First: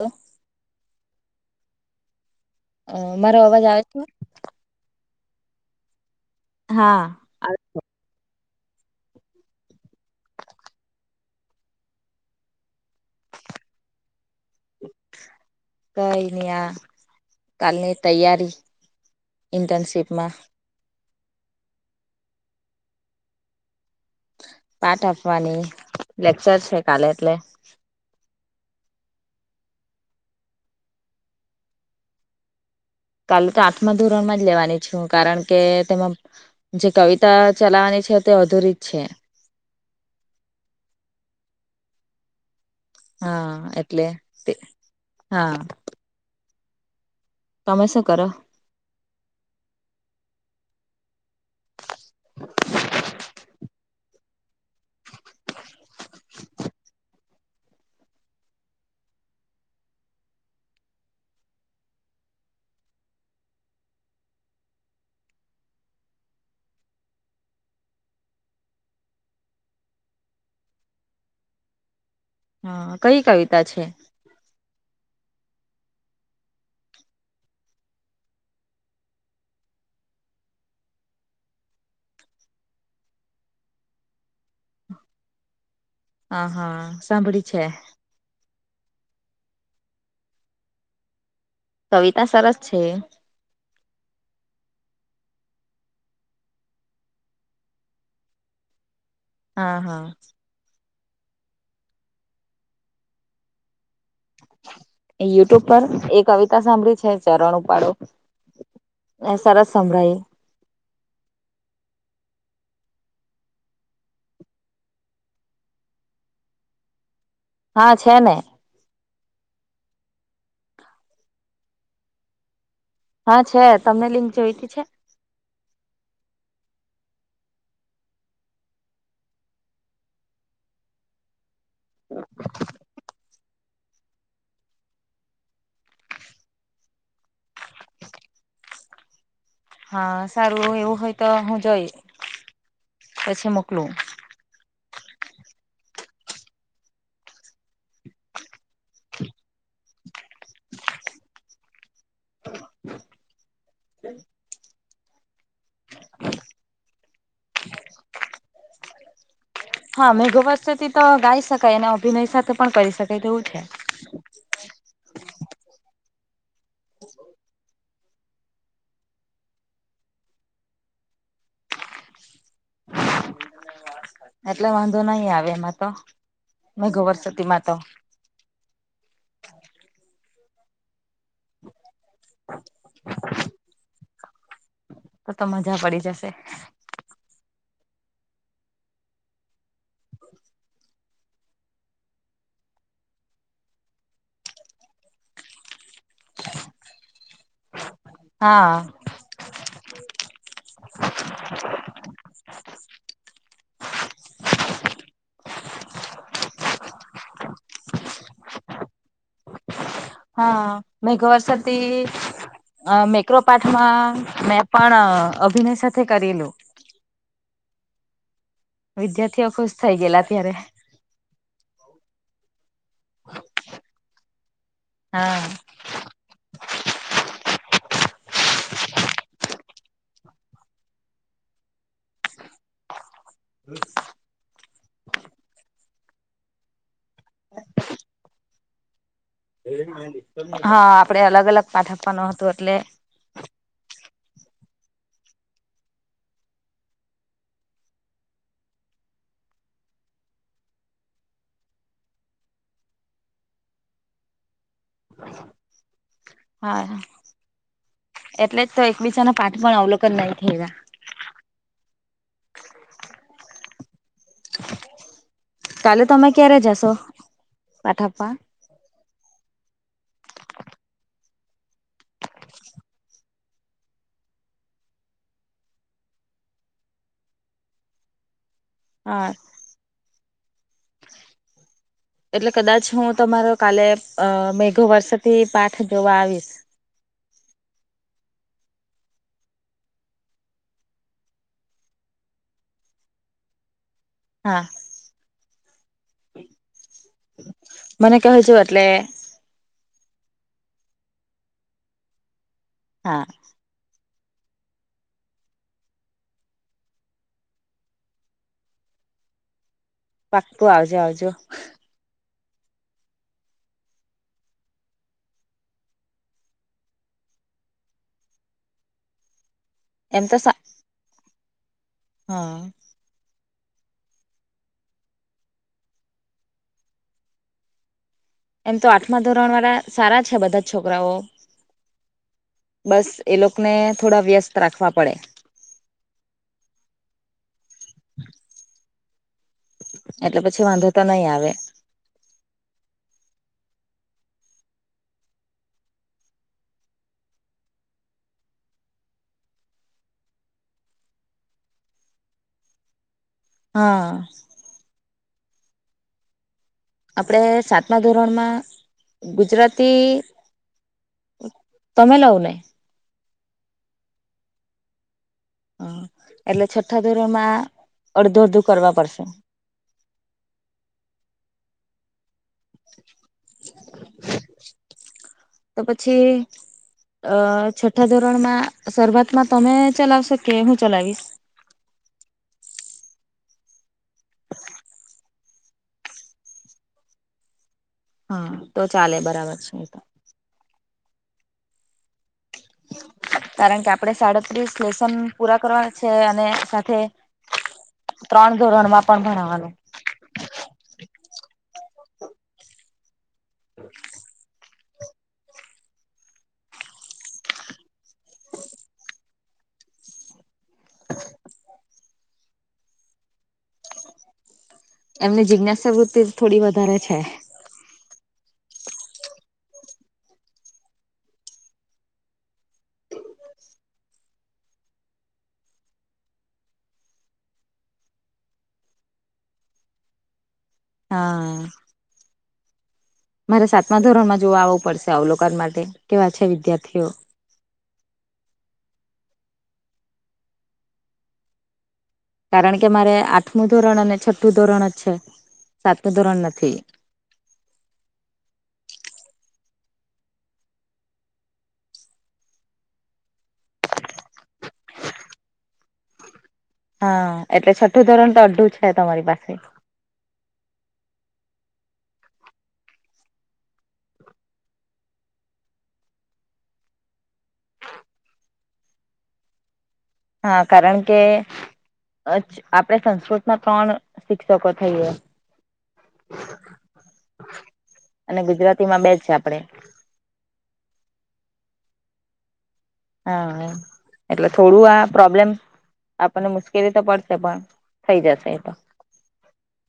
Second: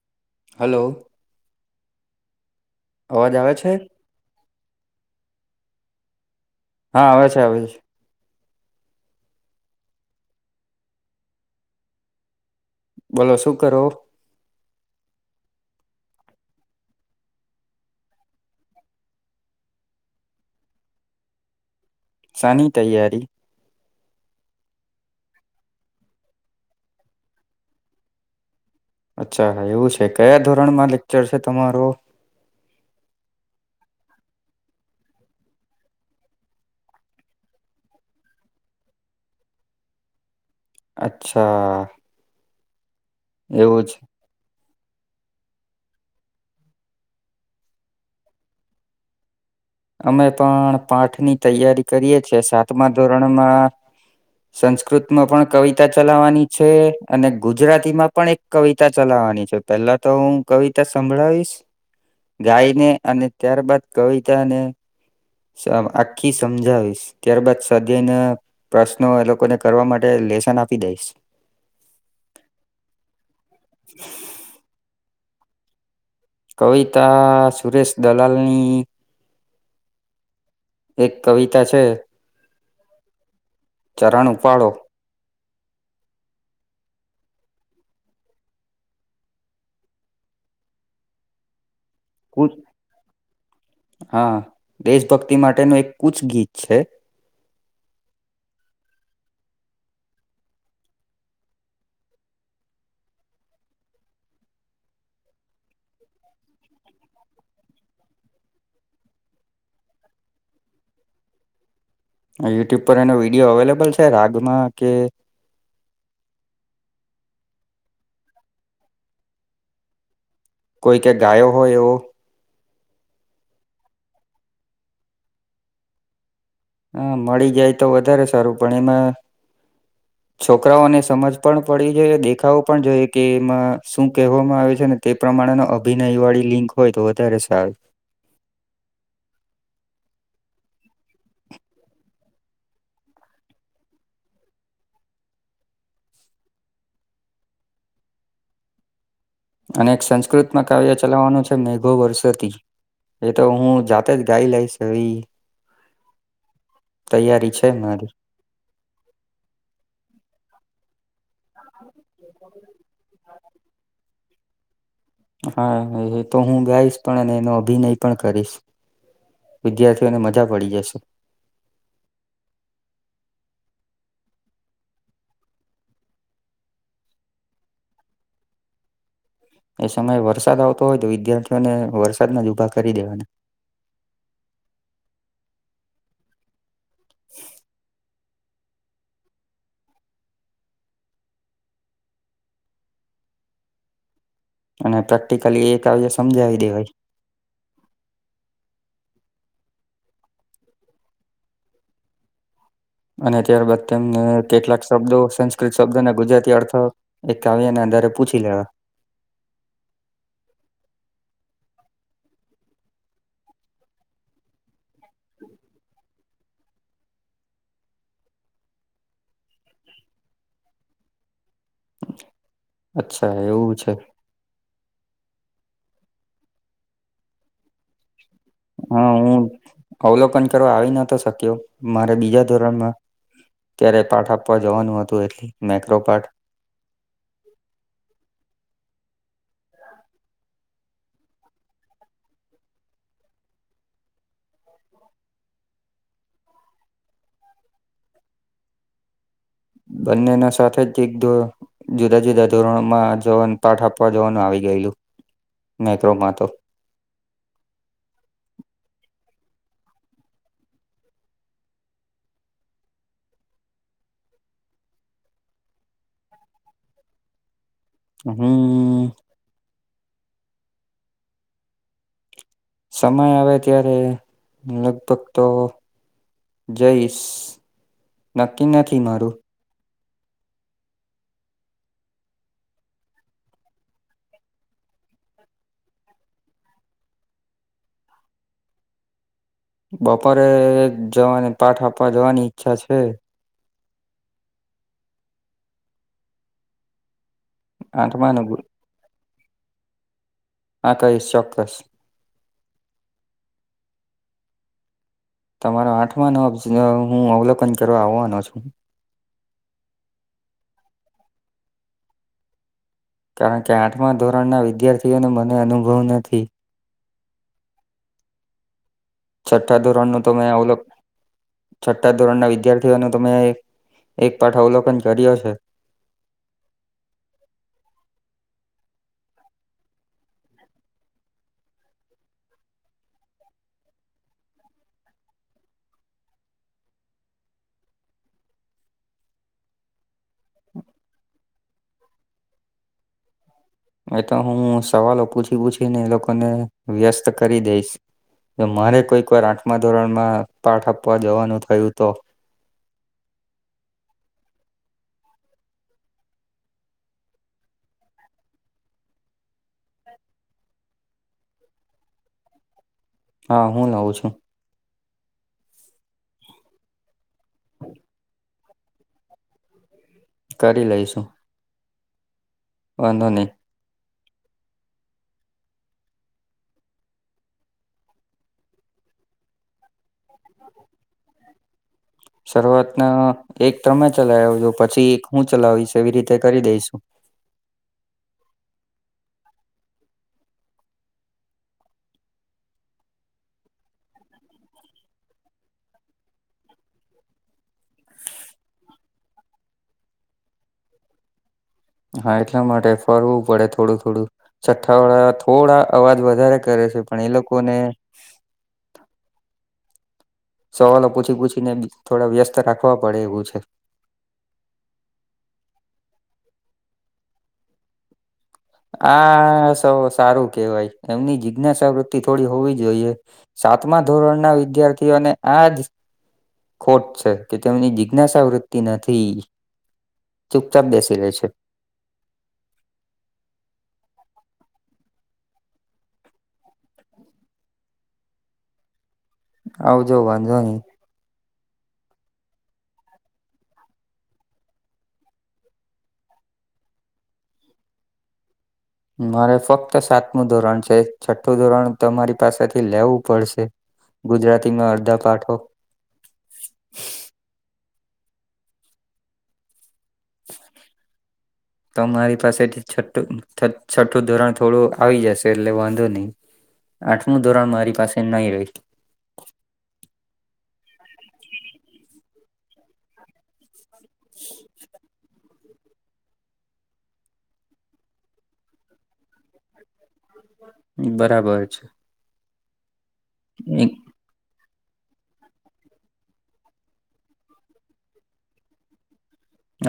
તો. હલો. અ મારો અવાજ આવે. હા આવે છે આવે છે અા. બોલો શું કરો. કઈ નહ આ કાલની તૈયારી. ઇન્ટર્નશિપમાં. સની તૈયારી. પાઠ આપવાની લેક્ચર છે કાલે એટલે. અચ્છા એવું છે કયા ધોરણમાં લેક્ચર છે તમારો. કાાલ તો આઠમા ધોરણમાં જ લેવાની છું કારણ કે તેમાં. જે કવિતા ચલાવવાની છે તે અધૂરીજ છે. અચ્છા. હા એવું છે એટલે હા. તમેસ કર. અમે પણ પાઠ ની તૈયારી કરીએ છ છેીએ સાતમા ધોરણમાં. સંસ્કૃત માં પણ કવિતા ચલાવવાની છે અને ગુજરાતીમાં પણ એક કવિતા ચલાવવાની છે. પેલા તો હું કવિતા સંભળાવીશ ગાઈને અને ત્યારબાદ કવિતા. ક્યાને. આખી સમજાવીશ ત્યારબાદ સધને. પ્રશ્નો એ લોકોને કરવા માટે લેેશન આપી દઈશ. હા કઈ કવિતા છે. કવિતા સુરેશ દલાલની. એક કવિતા છે. ચરણ ઉપપાડો. હ હા સાંભળી છે. કવિતા કુચ સરસ છે. હા દેશભક્તિ માટેનું એક કુચ ગીત છે. હા હા. યુટ્યુબ પર એ કવિતા સાંભળી છે ચરણ ઉપાડો. એ સરસ સંભળાય. યુટ્યુબ પર એનો વિડીયો અવેલેબલ છે રાગમાં કે. હા છે ને. કોઈ કે ગાયો હોય એવો. હા છે તમને લિંક જોઈતી છે. હા મળી જાય તો વધારે સારું પણ એમાં છોકરાઓને સમજ પણ પડીઈ દેખાવો પણ જોઈએ કે માં શું કહેવામાં આવે છે ને તે પ્રમાણે ન અભિનય વાળી લિંક હોય તો વધારે સારું. હા સારું એવું હોય તો હું જઈ પછી મોકલું. અને એક સંસ્કૃત માં કાવ્ય ચલાવવાનું છે. મેઘો વર્ષોથી એ તો હું જાતે જ ગાઈ લઈશવી. હ. તૈયારી છે મારી. હા મેઘ વર્ષથી તો ગાઈ શકાય અને અભિનય સાથે પણ કરી શકાય તેવું છે. હા એ તો હું ગાઈશ પણ અને એનો અભિનય પણ કરીશ. વિદ્યાર્થીઓને મજા પડી જશે. એટલે વાંધો નહી આવે એમાં તો મેગો વર સુતીમાં તો. એ સમયે વરસાદ આવતો હોય તો વિદ્યાર્થીઓને વરસાદના જ ઊભા કરી દેવાના. તો તો મજા પડી જશે. અને પ્રેક્ટિકલી એ કાવ્ય સમજાવી દેવાય. હા. અને ત્યારબાદ તેમને કેટલાક શબ્દો સંસ્કૃત શબ્દોને ગુજરાતી અર્થ એકાવ્યના આધારે પૂછી લેવા. હા મેંઘ વરસાદથી મેક્રોપાર્ટમાં મે પણ અભિનય સાથે કરેલું. વિદ્યાર્થીઓ ખુશ થઈ ગયેલા અત્યારે અચ્છા એવું છે. હા. હા હું અવલોકન કરવા આવી નતો શક્યો મારે બીજા ધોરણ માં ત્યારે પાઠ આપવા જવાનું હતું એટલે મેક્રોપાઠ [inaudible] [inaudible] હા આપડે અલગ અલગ પાઠ આપવાનો હતું એટલે બંનેના સાથેજ એક તો જુદા જુદા ધોરણોમાં જવાનું પાઠ આપવા જવાનું આવી ગયેલું માઈક્રોમાં તો. હા એટલે જ તો એકબીજાનો પાઠ પણ અવલોકન નહી થએ લા. કાલે તમે ક્યારે જશો? પાઠ આપવા હું. સમય આવે ત્યારે લગભગ તો જઈશ નક્કી નથી હા મારું. [inaudible] એટલે કદાચ હું તમારો કાલે અ મેઘ વર્ષથી પાઠ જોવા આવીશ. બપોરે જવાની પાઠ આપવા જવાની ઈચ્છા છે. હા [inaudible] મને આઠમાનો કહજો એટલે હા કહીશ ચોક્કસ. હા તમારો આઠમા નો હું અવલોકન કરવા આવવાનો છું પાકું આવજો આવજો. કારણ કે આઠમા ધોરણના વિદ્યાર્થીઓનો મને અનુભવ નથી. છઠ્ઠા ધોરણ નું એમ તો મેં સા ઓલું [inaudible] છઠા ધોરણના હા વિધાર્થી વિધાર્થીનું તો મેં એક પાઠ અવલોકન કર્યો છે. એમ તો આઠમા ધોરણ વારા સારા છે બધા છોકરાઓ. બસ એ લોકોને થોડા વ્યસ્ત રાખવા પડે એટલે પછી વાંધો તો નઈ આવે એ તો હું સવાલો પૂછી પૂછીને એ લોકોને વ્યસ્ત કરી દઈશ ને મારે કોઈક વાર આઠમા ધોરણમાં પાઠ આપવા જવાનું થયું તો હા આપણે સાતમા ધોરણમાં ગુજરાતી તમે હા હું લઉં છું હ એટલે છઠ્ઠા ધોરણ માં અડધું અડધું કરવા પડશે કરી લઈશ હું વાંધો ની તો પછી અ છઠ્ઠા ધોરણમાં શરૂઆતમાં તમે ચલાવશો કે હું ચલાવીશ શરૂઆતના એક તમે ચલાવ જો પછી એક હું ચલાવીશ એવી રીતે કરી દઈશ હું હા તો ચાલે બરાબર છે એ તો કારણ કે આપડે સાડત્રીસ લેશન પૂરા કરવાના છે અને સાથે ત્રણ ધોરણમાં પણ ભણાવાનું હા એટલા માટે ફરવું પડે થોડું થોડું છઠ્ઠાવાળા થોડા અવાજ વધારે કરે છે પણ એ લોકોને સવાલો પૂછી પૂછી ને થોડા વ્યસ્ત રાખવા પડે એવું છે એમની જિજ્ઞાસાવૃત્તિ થોડી વધારે છે આ સૌ સારું કેવાય એમની જિજ્ઞાસ વૃત્તિ થોડી હોવી જોઈએ સાતમા ધોરણના વિદ્યાર્થીઓને આ જ ખોટ છે કે તેમની જિજ્ઞાસાવૃત્તિ નથીથી ચૂપચાપ બેસી રે હા છે મારે સાતમા ધોરણમાં જોવા આવવું પડશે અવલોકન માટે કેવા છે વિદ્યાર્થીઓ આવજો વાંધો નહી કારણ કે મારે આઠમું ધોરણ અને છઠ્ઠું ધોરણ જ છે સાતમું ધોરણ નથી મારે ફક્ત સાતમું ધોરણ છે છઠ્ઠું ધોરણ તમારી પાસેથી લેવું પડશે ગુજરાતીમાં અડધા પાઠો હા એટલે છઠ્ઠું ધોરણ તો અડઢું છે તમારી પાસે તો મારી પાસેથી છઠઠું છઠ્ઠું ધોરણ થોડું આવી જશે એટલે વાંધો નહીિ આઠમું ધોરણ મારી પાસે નહી રહે હા કારણ કે આપણે સંસ્કૃતમાં પણ શિક્ષકો થઈએ અને ગુજરાતી માં બે જ છે આપડે બરાબર છે હા એમ એટલે થોડું આ પ્રોબ્લેમ આપણને મુશ્કેલી તો પડશે પણ થઈ જશે એ તો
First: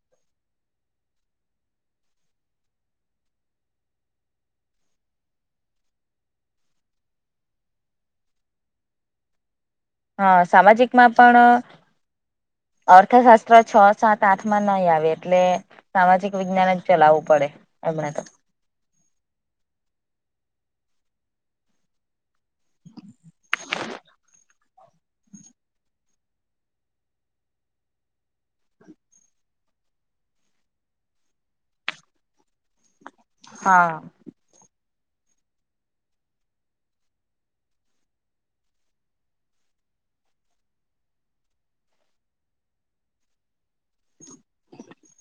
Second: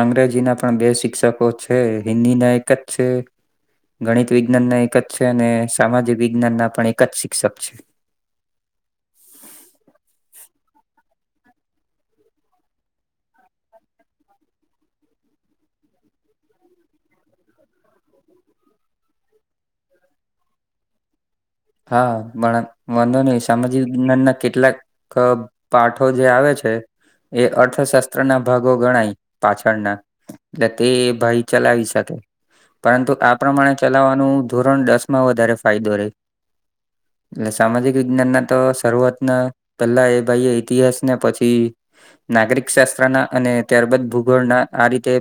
અંગ્રેજી ના પણ બે શિક્ષકો છે હિન્દી ના એક જ છે ગણિત વિજ્ઞાન ના એક જ છે અને સામાજિક વિજ્ઞાન ના પણ એક જ શિક્ષક છે હ સામાજિકમાં પણ અર્થશાસ્ત્ર છ સાત આઠ માં નહીં આવે એટલે સામાજિક વિજ્ઞાન જ ચલાવવું પડે એમને તો હા વાંધો નહીિ સામાજિક વિજ્ઞાન ના કેટલાક પાઠો જે આવે છે એ અર્થશાસ્ત્ર ના ભાગો ગણાય પાછળના એટલે તે ભાઈ ચલાવી સકે પરંતુ આ પ્રમાણે હા ચલાવવાનું ધોરણ દસ માં વધારે ફાયદો રહે એટલે સામાજિક વિજ્ઞાન ના તો શરૂઆતના પહેલા એ ભાઈ ઇતિહાસ ને પછી નાગરિક શાસ્ત્રના અને ત્યારબાદ ભૂગોળના આ રીતે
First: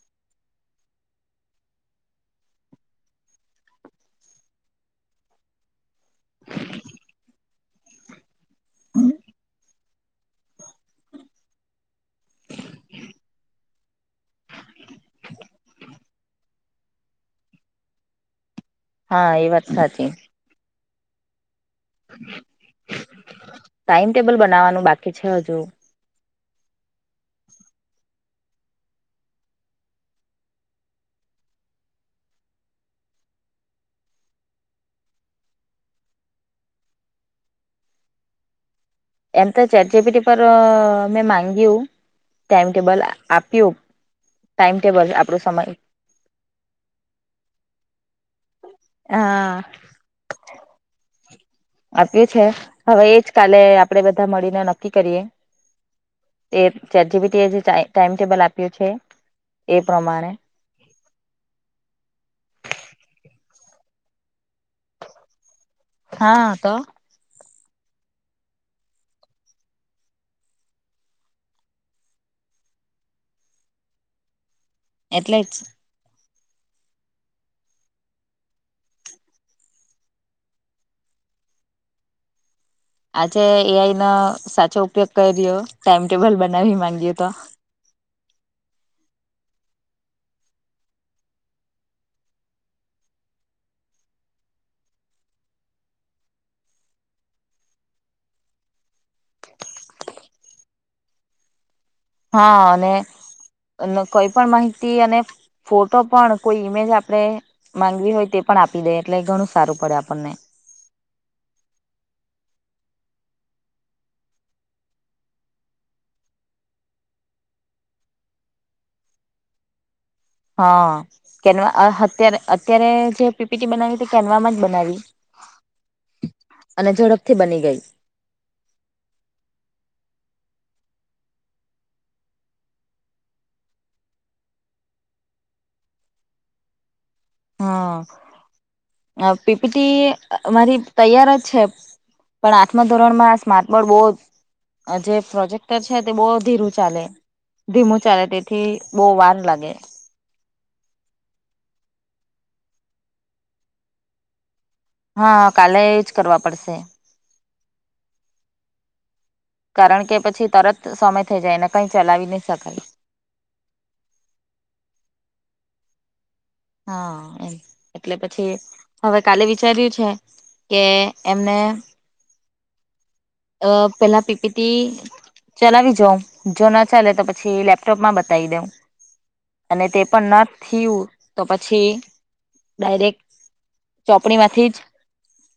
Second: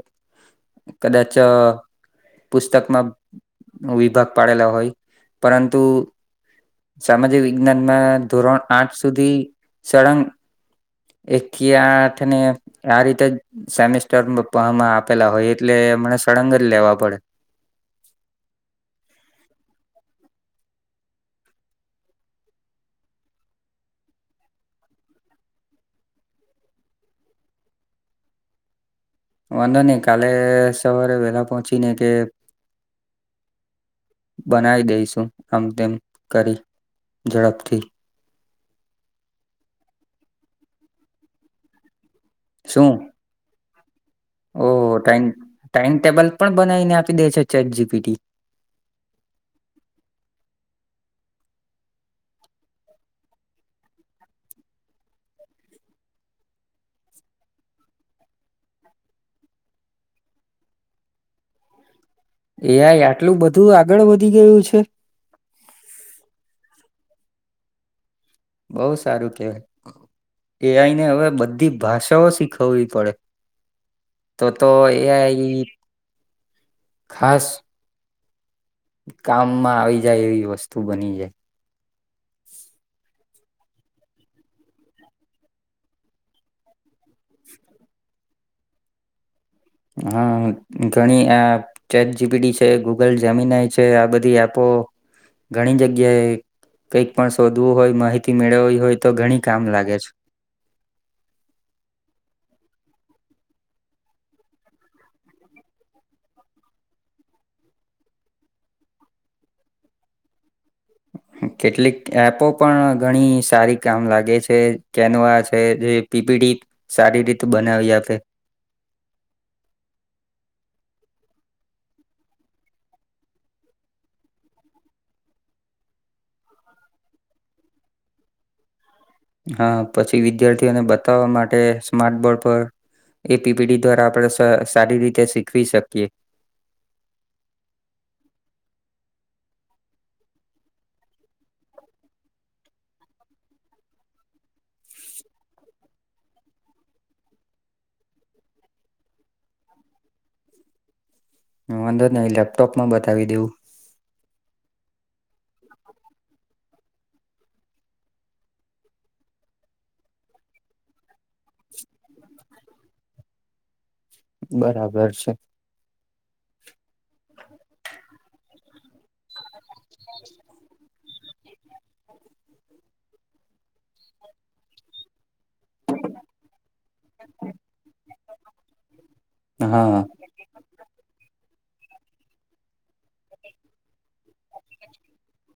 કદાચ પુસ્તકમાં વિભાગ પાડેલા હોય પરંતુ હ સામાજિક વિજ્ઞાનમાં ધોરણ આઠ સુધી સળંગ એક કે આઠ ને આ રીતે જ સેમિસ્ટરમાં આપેલા હોય એટલે મમને સળંગ જ લેવા પડે હા એ વાત સાચી ટાઈમટેબલ બનાવાનું બાકી છે હજુ વાંધો નઈિ કાલે સવારે વહેલા પહોંચી ને કે બનાવી દઈશું આમ તેમ કરી ઝડપથી એમ તો ચજપીટી પર મેં મામાંગ્યું ટાઈમટેબલ આપ્યું ઓ ટાઈમ ટેબલ ટાાઈમ આપણું સમય ટાાઈમટેબલ પણ બનાવીને આપી દે છે ચેટ જીપીટી હા આપ્યું છે હવે એજ કાલે આપડે બધા મળીને નક્કી કરીએ એ ચેાર જબીટીએ જે ટાાઈમટેબલ આપ્યું છે એ પ્રમાણે એ આટલું બધું આગળ વધી ગયું છે હા તો બહ સારું કેવાય એ આઈને હવે બધી ભાષાઓ શીખવવી પડે તો તો એ એટલે જ ખાસ કામમાં આવી જાય એવી વસ્તુ બની જાય આજે એઆઈ નો સાચો ઉપયોગ કર્યો ટાઈમટેબલ બનાવી માંગ્યોએ તો હા ઘણી એ ચેટ જીપીડી છે ગૂગલ જમીનય છે આ બધી એપો ઘણી જગ્યાએ કઈક પણ શોધવું હોય માહિતી મેળવવી હોય તો ઘણી કામ લાગે છે હા અને કોઈ પણ માહિતી અને ફોટો પણ કોઈ ઈમેજ આપણે ગવી હોય તે પણ આપી દઈએ એટલે ઘણું સારું પડે આપણને [inaudible] કેટલીક એપો પણ ઘણી સારી કામ લાગે છે કેનવા છે જે પીપીડી સારી રીતે બનાવી આપે હા કેનવા અત્યારે અત્યારે જે પીપીટી બનાવી તે કેનવામાં જ બનાવી [inaudible] અને ઝડપથી બની ગઈ હા પછી વિદ્યાર્થીઓને બતાવવા માટે સ્માર્ટ બોર્ડ પર એ પીપીડી દ્વારા આપડે સારી રીતે શીખવી શકીએ હા પીપીટી મારી તૈયાર જ છે પણ આથમા ધોરણમાં સ્માર્ટ બોર્ડ બહુ આ જે પ્રોજેક્ટર છે તે બહ ધીરું ચાલે ધીમું ચાલે તેથી બહુ વાર લાગે હ વાંધો જ નહી લેપટોપમાં બતાવી દેવું હા કાલે જ કરવા પડશે કારણ કે પછી તરત સમય થઈ જાય એને કઈ ચલાવી નહી શકાય બરાબર છે હા એમ એટલે પછી હવે કાલે વિચાર્યું છે કે એમને અ પેલા પીપીટી ચલાવી જા જો ન ચાલે તો પછી લેપટોપમાં બતાવી દઉં અને હા. તે પણ ન થયું તો પછી ડાયરેક્ટ ચોપડીમાંથી જ